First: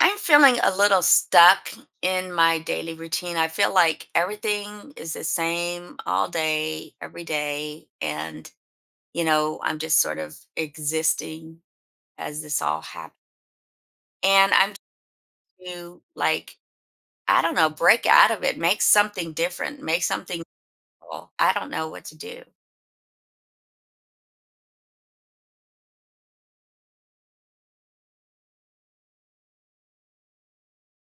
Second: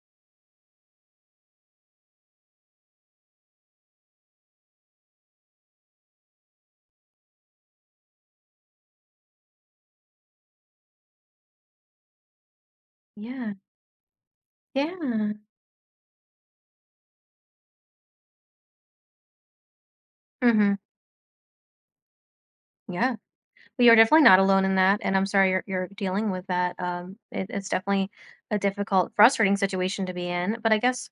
I'm feeling a little stuck in my daily routine. I feel like everything is the same all day, every day. And, I'm just sort of existing as this all happens. Yeah. And I'm Yeah. to I don't know, break out of it, make something different, make something Mhm. cool. I don't know what to do. Yeah. Well, you're definitely not alone in that, and I'm sorry you're dealing with that. It's definitely a difficult, frustrating situation to be in. But I guess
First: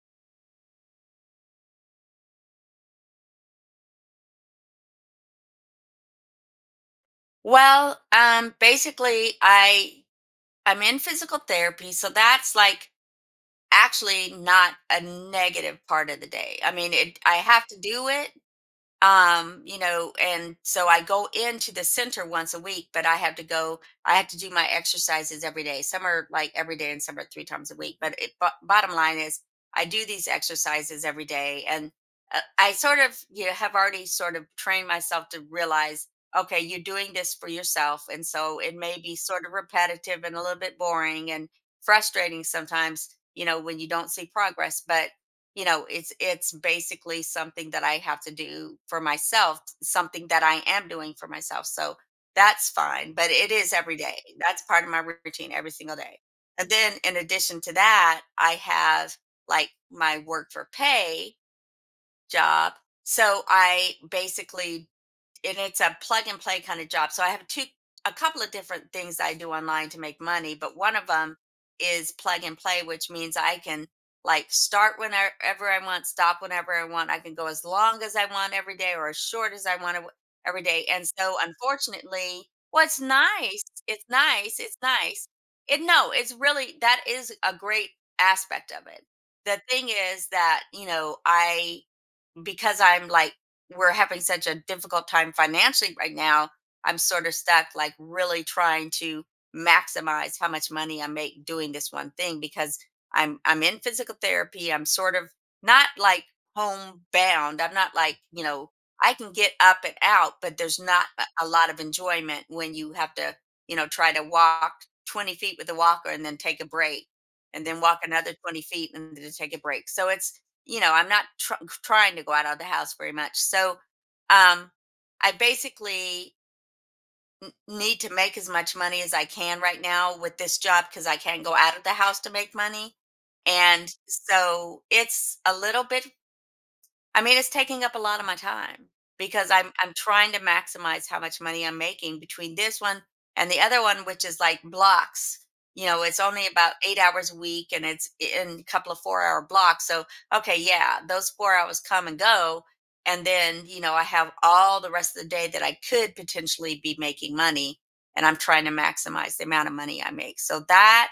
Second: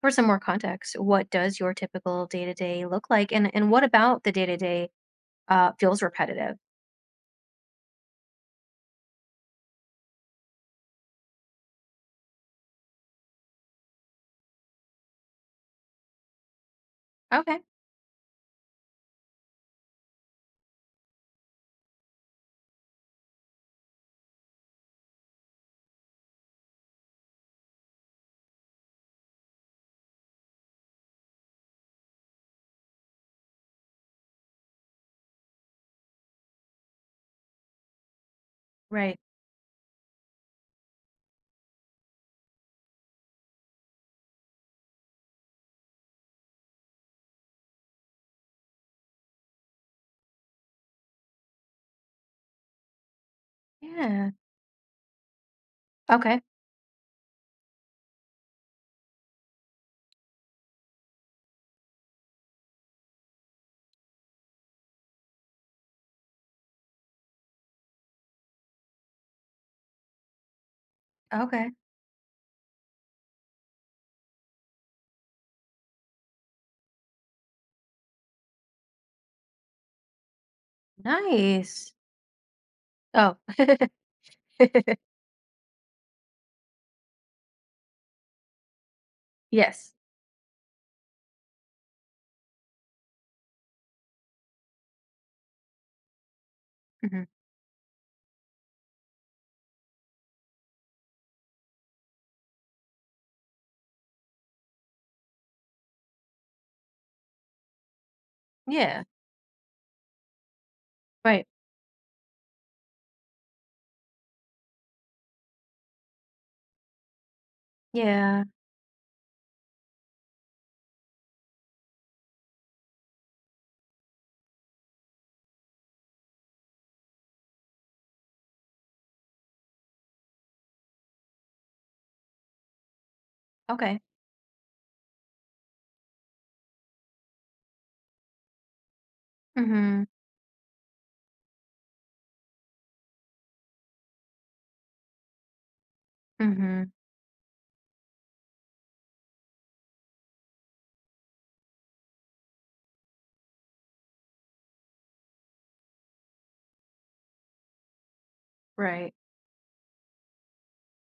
for some more context, what does your typical day to day look like, and what about the day to day feels repetitive? Basically I'm in physical therapy, so that's like actually not a negative part of the day. I mean, it I Okay. have to do it, you know, and so I go into the center once a week, but I have to go, I have to do my exercises every day. Some are like every day and some are three times a week, but bottom line is I do these exercises every day. And I sort of, you know, have already sort of trained myself to realize, okay, you're doing this for yourself, and so it may be Right. sort of repetitive and a little bit boring and frustrating sometimes, you know, when you don't see progress. But you know, it's basically something that I have to do for myself, something that I am doing for myself. So that's fine, but it is every day. Yeah. That's part of my routine, every single day. Okay. And then in addition to that, I have like my work for pay job. So I basically, and it's a plug and play kind of job. So I have a couple of different things I do online to make money, but one of them Okay. is plug and play, which means I can like start whenever I want, stop whenever I want. I can go as long as I want every day or as short as I want every day. And so, Nice. unfortunately, well, it's Oh. nice. It's nice. It's nice. It no, it's really, that is a great aspect of it. The thing Yes. is that, you know, I, because I'm like, we're having such a difficult time financially right now, I'm Hmm. sort of stuck, like really trying to maximize how much money I make doing this one thing. Because I'm in physical therapy, I'm sort of not like homebound. I'm not like, you know, Yeah. I can get up and out, but there's not a Right. a lot of enjoyment when you have to, you know, try to walk 20 feet with a walker and then take a break and then walk another Yeah. 20 feet and then take a break. So it's, you know, I'm not trying to go out of the house very much. So um, I basically need to make as much money as I can right now with this job, because I can't go out of the house to make money. And Okay. so it's a little bit, I mean, it's taking up a lot of my time because I'm Mm-hmm. trying to maximize how much money I'm making between this one and the other one, which is like blocks. You know, it's only about Mm-hmm. 8 hours a week and it's in a couple of 4 hour blocks. So, okay, yeah, those 4 hours come and go. And then, you know, I have all the rest of the day that I could potentially be making money. And I'm trying to Right. maximize the amount of money I make. So that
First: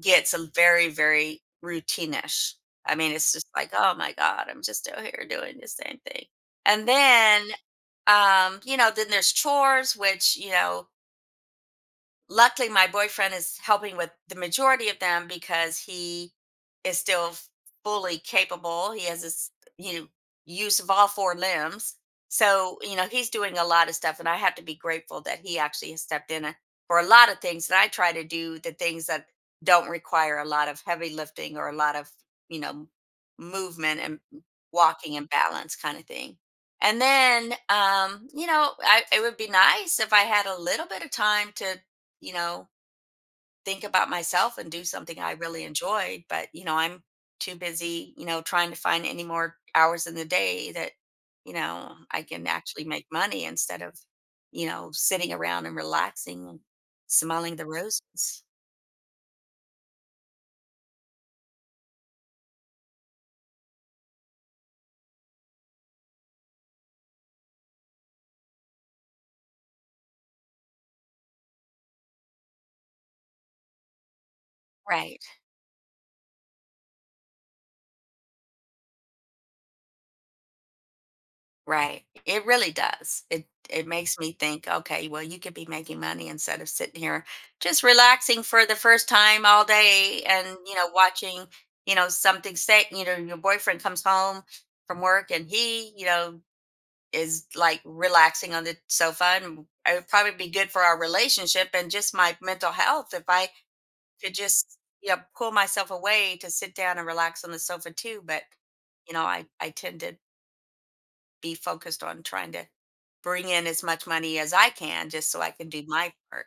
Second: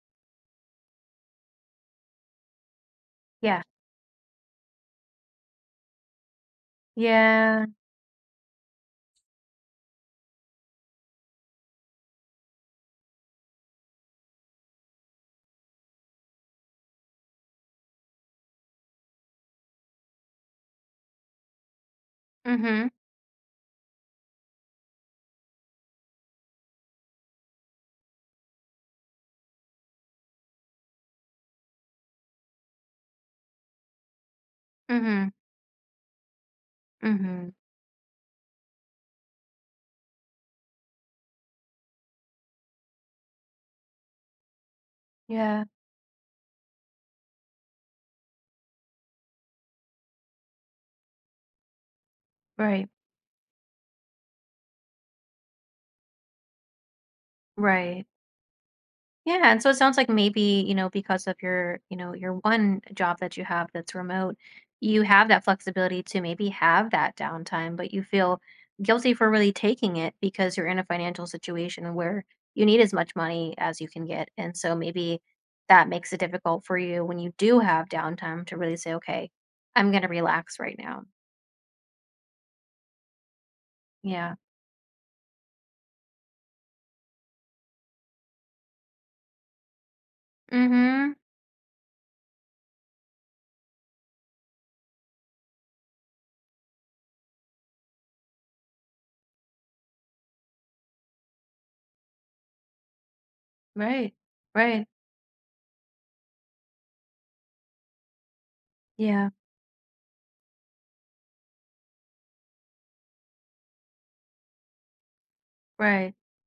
gets a very, very routinish. I mean, it's just Yeah. like, "Oh my god, I'm just out here doing the same thing." And then, Yeah. You know, then there's chores, which, you know, luckily my boyfriend is helping with the majority of them, because he is still fully capable. He has his, you know, use of all four limbs. So, Mhm, you know, he's doing a lot of stuff and I have to be grateful that he actually has stepped in, for a lot of things. And I try to do the things that don't require a lot of heavy lifting or a lot of, you know, movement and walking and mhm, balance kind of thing. And mhm. then you know, it would be nice if I had a little bit of time to, you know, think about myself and do something I Yeah, really enjoyed. But, you know, I'm too busy, you know, trying to find any more hours in the day that, you know, I can actually right, make money instead of, you know, sitting around and relaxing and smelling the right. roses. Yeah, and so it sounds like maybe, you know, because of your one job that you have that's remote, you have that flexibility to maybe have that downtime, but you feel guilty for really taking it because you're in a financial situation where you need as much money as you can get. And so maybe Right. that makes it difficult for you when you do have downtime to really say, okay, I'm going to relax right now. Right. It really does. It makes me Yeah. think, okay, well, you could be making money instead of sitting here just relaxing for the first time all day and, you know, Mhm. watching, you know, something. Say, you know, your boyfriend comes home from work and he, you know, is like relaxing on the sofa, and it would probably be good for our relationship and just my mental health if I Right. could just, Right. you know, pull myself away to sit down and relax on the sofa too. But, you know, Yeah. I tend to be focused on trying to bring in as much money as I can, just so I can do my Right. part.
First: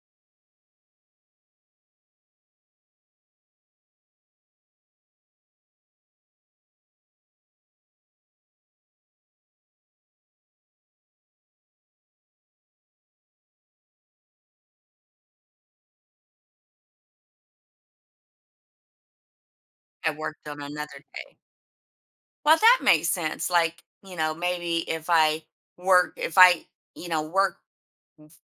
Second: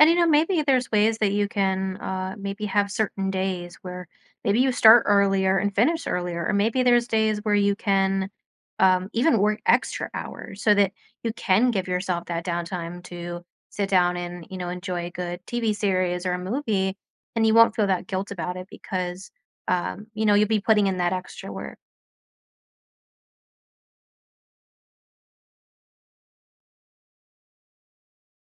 And maybe there's ways that you can maybe have certain days where maybe you start earlier and finish earlier, or maybe there's days where you can even work extra hours so that you can give yourself that downtime to sit down and enjoy a good TV series or a movie, and you won't feel that guilt about it because, um, I you know, you'll worked be on putting in another that day. extra work. Well, that makes sense. Like, you know, maybe if I if I, you know, work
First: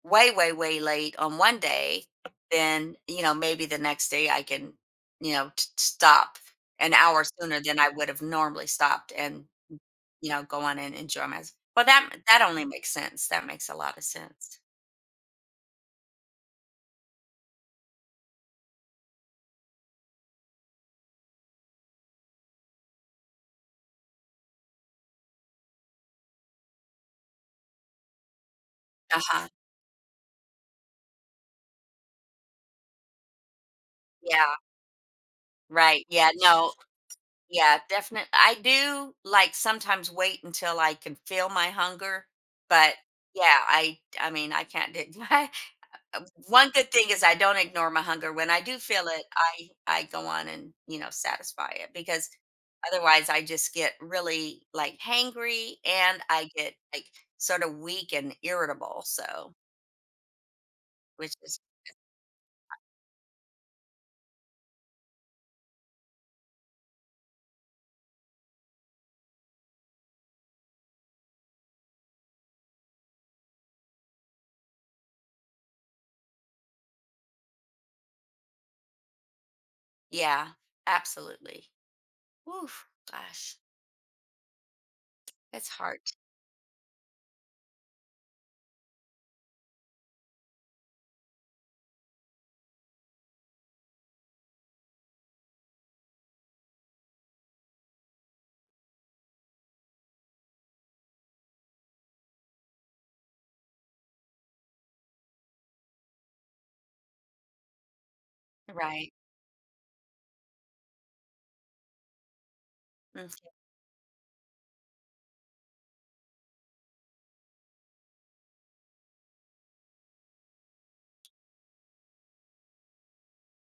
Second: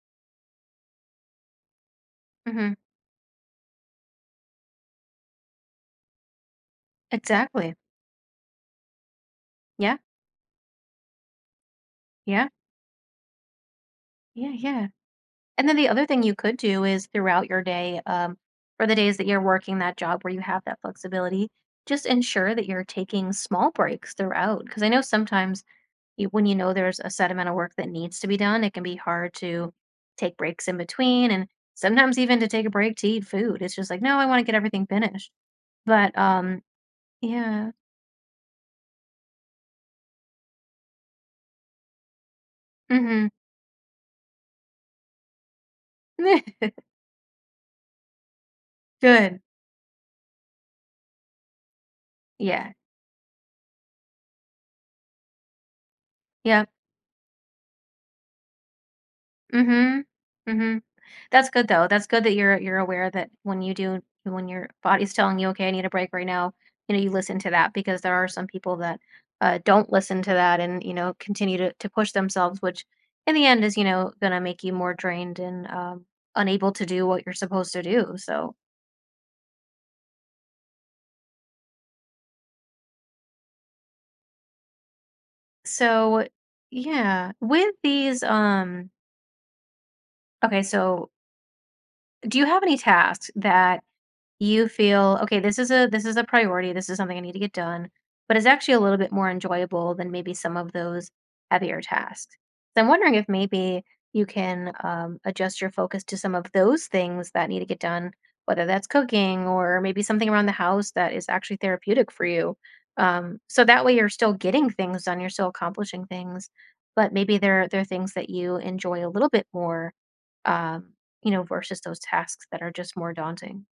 way, way, way late on one day, Hmm. then, you know, maybe the next day I can, you know, stop an hour sooner Exactly. than I would have normally stopped and, Yeah. you know, go on and enjoy my. Well, that, that Yeah. only makes sense. That makes a lot of Yeah. sense. Yeah. And then the other thing you could do is throughout your day, for the days that you're working that job where you have that flexibility, just ensure that you're taking small breaks throughout. Because I know sometimes when you know there's a set amount of work that needs to be done, it can be Uh hard huh. to take breaks in between and sometimes even to take a break to eat food. It's just like, no, I want to Yeah. get everything finished. Right. But Yeah. No. yeah. Yeah, definitely. I do, like, sometimes wait until I can feel my hunger, but Mm-hmm. yeah, I mean, I can't d do. One good thing is I don't ignore my hunger. When I do feel it, Good. I go on and, you know, satisfy it, because Yeah. otherwise I just get really, like, hangry, and I Yep. get, like, sort of weak and irritable, so, Mm-hmm. Mm-hmm. which That's is, good though. That's good that you're aware that when your body's telling you, "Okay, I need a break right now," you listen to that because there are some people that don't listen to that, and continue to push themselves, which in the end is gonna make you more drained and unable to do what you're supposed to do. So yeah, absolutely. Oof, gosh, it's hard. so yeah. With these Okay, so do you have any tasks that you feel, "Okay, this is a priority, this is something I need to get done," but it's actually a little bit more enjoyable than maybe some of those heavier tasks. So I'm wondering if maybe you can, adjust your focus to some of those things that need to get done, whether that's Right. cooking or maybe something around the house that is actually therapeutic for you. Um, Mm. so that way you're still getting things done, you're still accomplishing things, but maybe they're things that you enjoy a little bit more, um, you know, versus those tasks that are just more daunting.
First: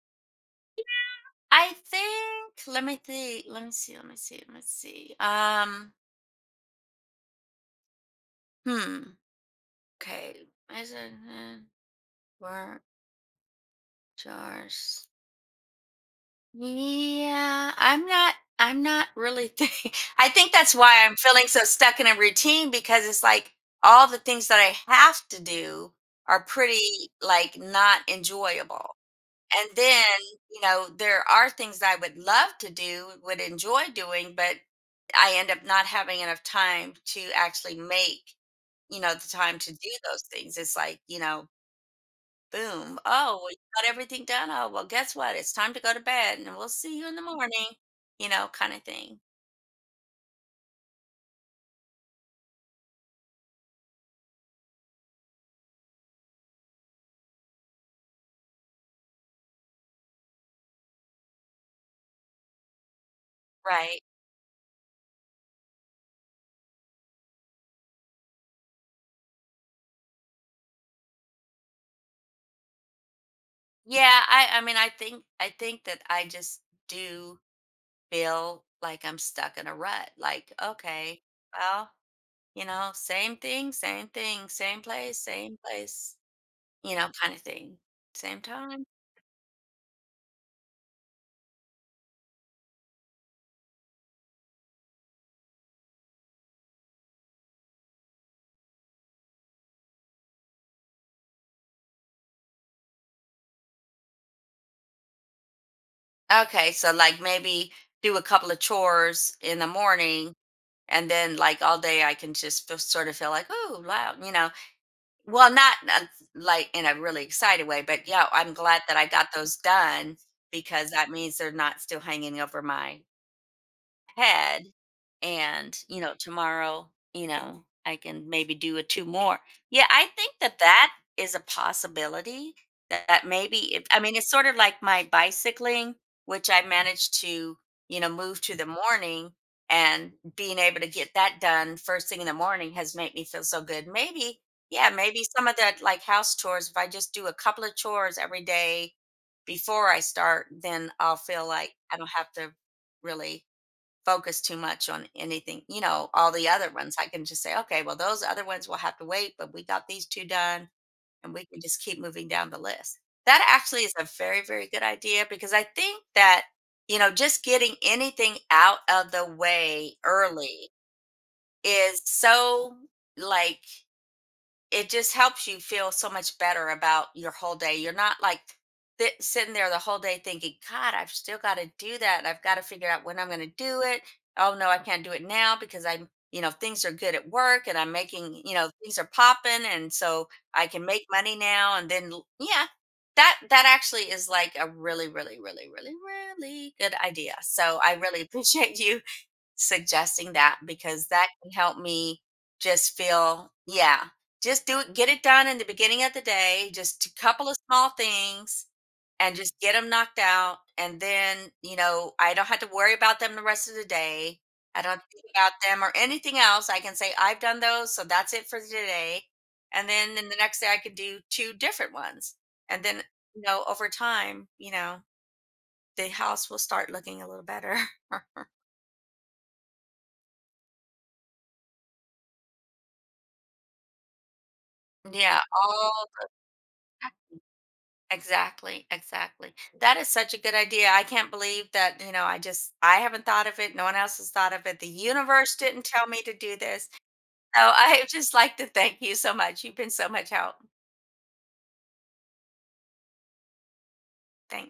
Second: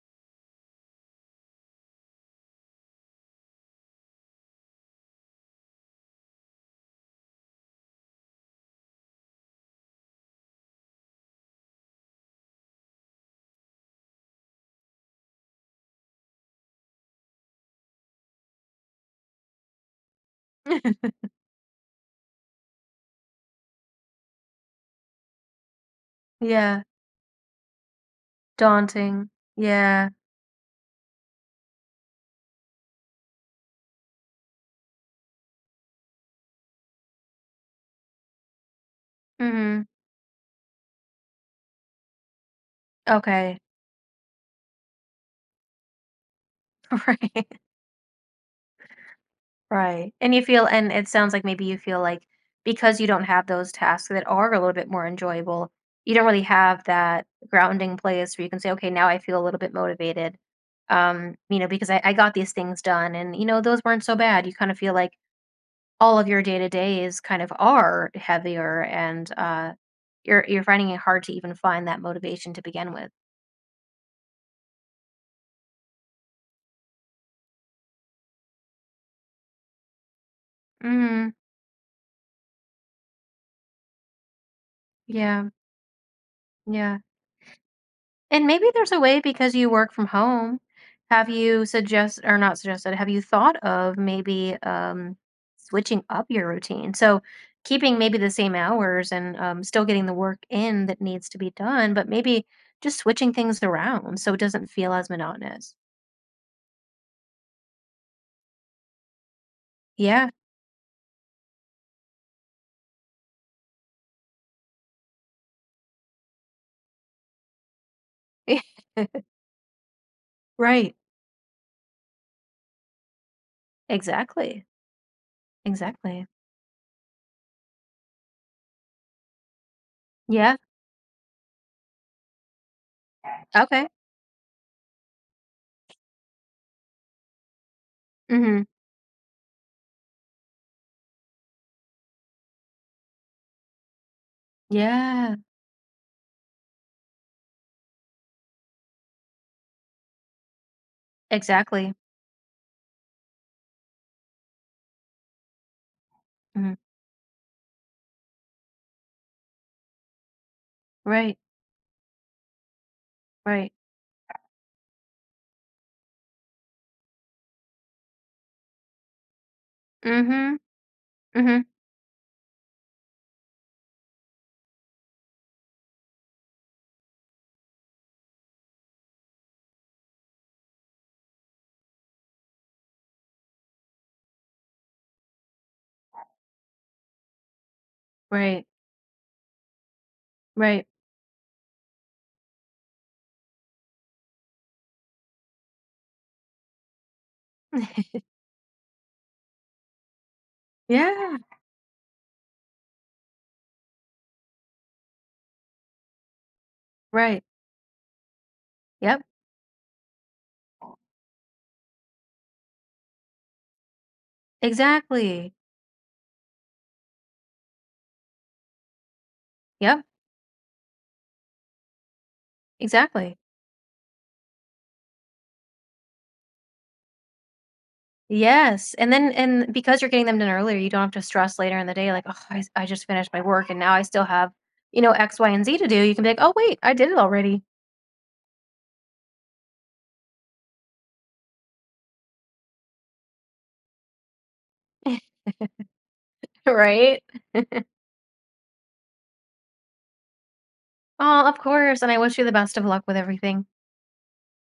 I think, let me think. Let me see. Let me see. Let me see. Hmm. Okay. Is it uh, work jars? Yeah. I'm not. I'm not really. I think that's why I'm feeling so stuck in a routine, because it's like all the things that I have to do are Yeah. pretty like not enjoyable. Daunting. And then, Yeah. you know, there are things I would love to do, would enjoy doing, but I end up not having enough time to actually make, you know, the time to Mhm. do those things. It's like, you know, boom. Oh, well, you Okay. got everything done. Oh, well, guess what? It's time to go to bed and we'll see you in the Right. morning, you know, kind of thing. Right. And you feel and it sounds like maybe you feel like because you don't have those tasks that are a little bit more enjoyable, you don't really have that grounding place where you can say, "Okay, now I feel a little bit motivated." Because I got these things done and those Right. weren't so bad. You kind of feel like all of your day to days kind of are heavier and you're finding it hard to even find that motivation to begin with. Yeah, I mean, I think that I just do feel like I'm stuck in a rut. Like, okay, Mhm. well, you know, same thing, same thing, Yeah. same place, you Yeah. know, kind of thing. Same And maybe time. there's a way because you work from home. Have you suggest or not suggested, have you thought of maybe switching up your routine? So keeping maybe the same hours and still getting the work in that needs to be done, but maybe just switching things around so it doesn't feel as monotonous. Okay, so like maybe do a couple of chores in the Yeah. morning, and then like all day I can just feel, sort of feel like, oh, wow, you know. Well, not like in a really excited way, but yeah, I'm glad that I got those done, because Right. that means they're not still hanging over my had. Exactly. And you know, Exactly. tomorrow, you know, I can maybe do a two more. Yeah, I think Yeah. that is a possibility. That maybe if, Okay. I mean, it's sort of like my bicycling, which I managed to, you know, move to Mm-hmm. the morning, and being able to get that done first thing in the morning has made me feel so good. Maybe, yeah, maybe Yeah. some of that, like house chores, if I just do a couple of chores every day before I start, then I'll feel like Exactly. I don't have to really focus too much on anything, you know, all the other Hmm. ones. I can just say, okay, well, those other ones will have to wait, but we got these two done, and Right. we can just keep moving down the list. That Right. actually is a very, very good idea, because I think that, you know, just getting anything out of the way Mm-hmm. early Mm-hmm. is so, like, it just helps you feel so much better about your whole day. You're not like sitting there the whole day thinking, God, I've still got to do that. I've got to figure out when I'm going to do it. Oh, no, I can't do it now because I'm, you know, things are good at work, and I'm making, you Right. know, things are popping. And so I can Right. make money now. And then, yeah. That actually is like a really, really, really, really, really good idea. So I really appreciate you suggesting that, because that Yeah, can help me just feel, yeah, just do it, get it done in the beginning of the day, just a right. couple of small things, Yep, and just get them knocked out. And then, you know, I don't have to worry about them the rest of the day. I don't think about exactly. them or anything else. I can say I've done those, so that's it for today. And Yep, then in the next day I could do two different ones, and then, exactly. you know, over time, you know, the house will start looking a little better. Yes, and then and because you're getting them done earlier, you don't have to stress later in the day like, "Oh, I just finished my work and now I still have X, Yeah, Y, and Z to do." all. You can be like, "Oh, wait, I did it already." Exactly, exactly. That is such a good idea. I can't believe that, you know, I just, I haven't thought of it. No one else has thought of it. The universe didn't tell me to do this. Right? So I would just like to thank you so much. You've been so much help. Oh, of course, and I wish you the best of luck with everything. Thank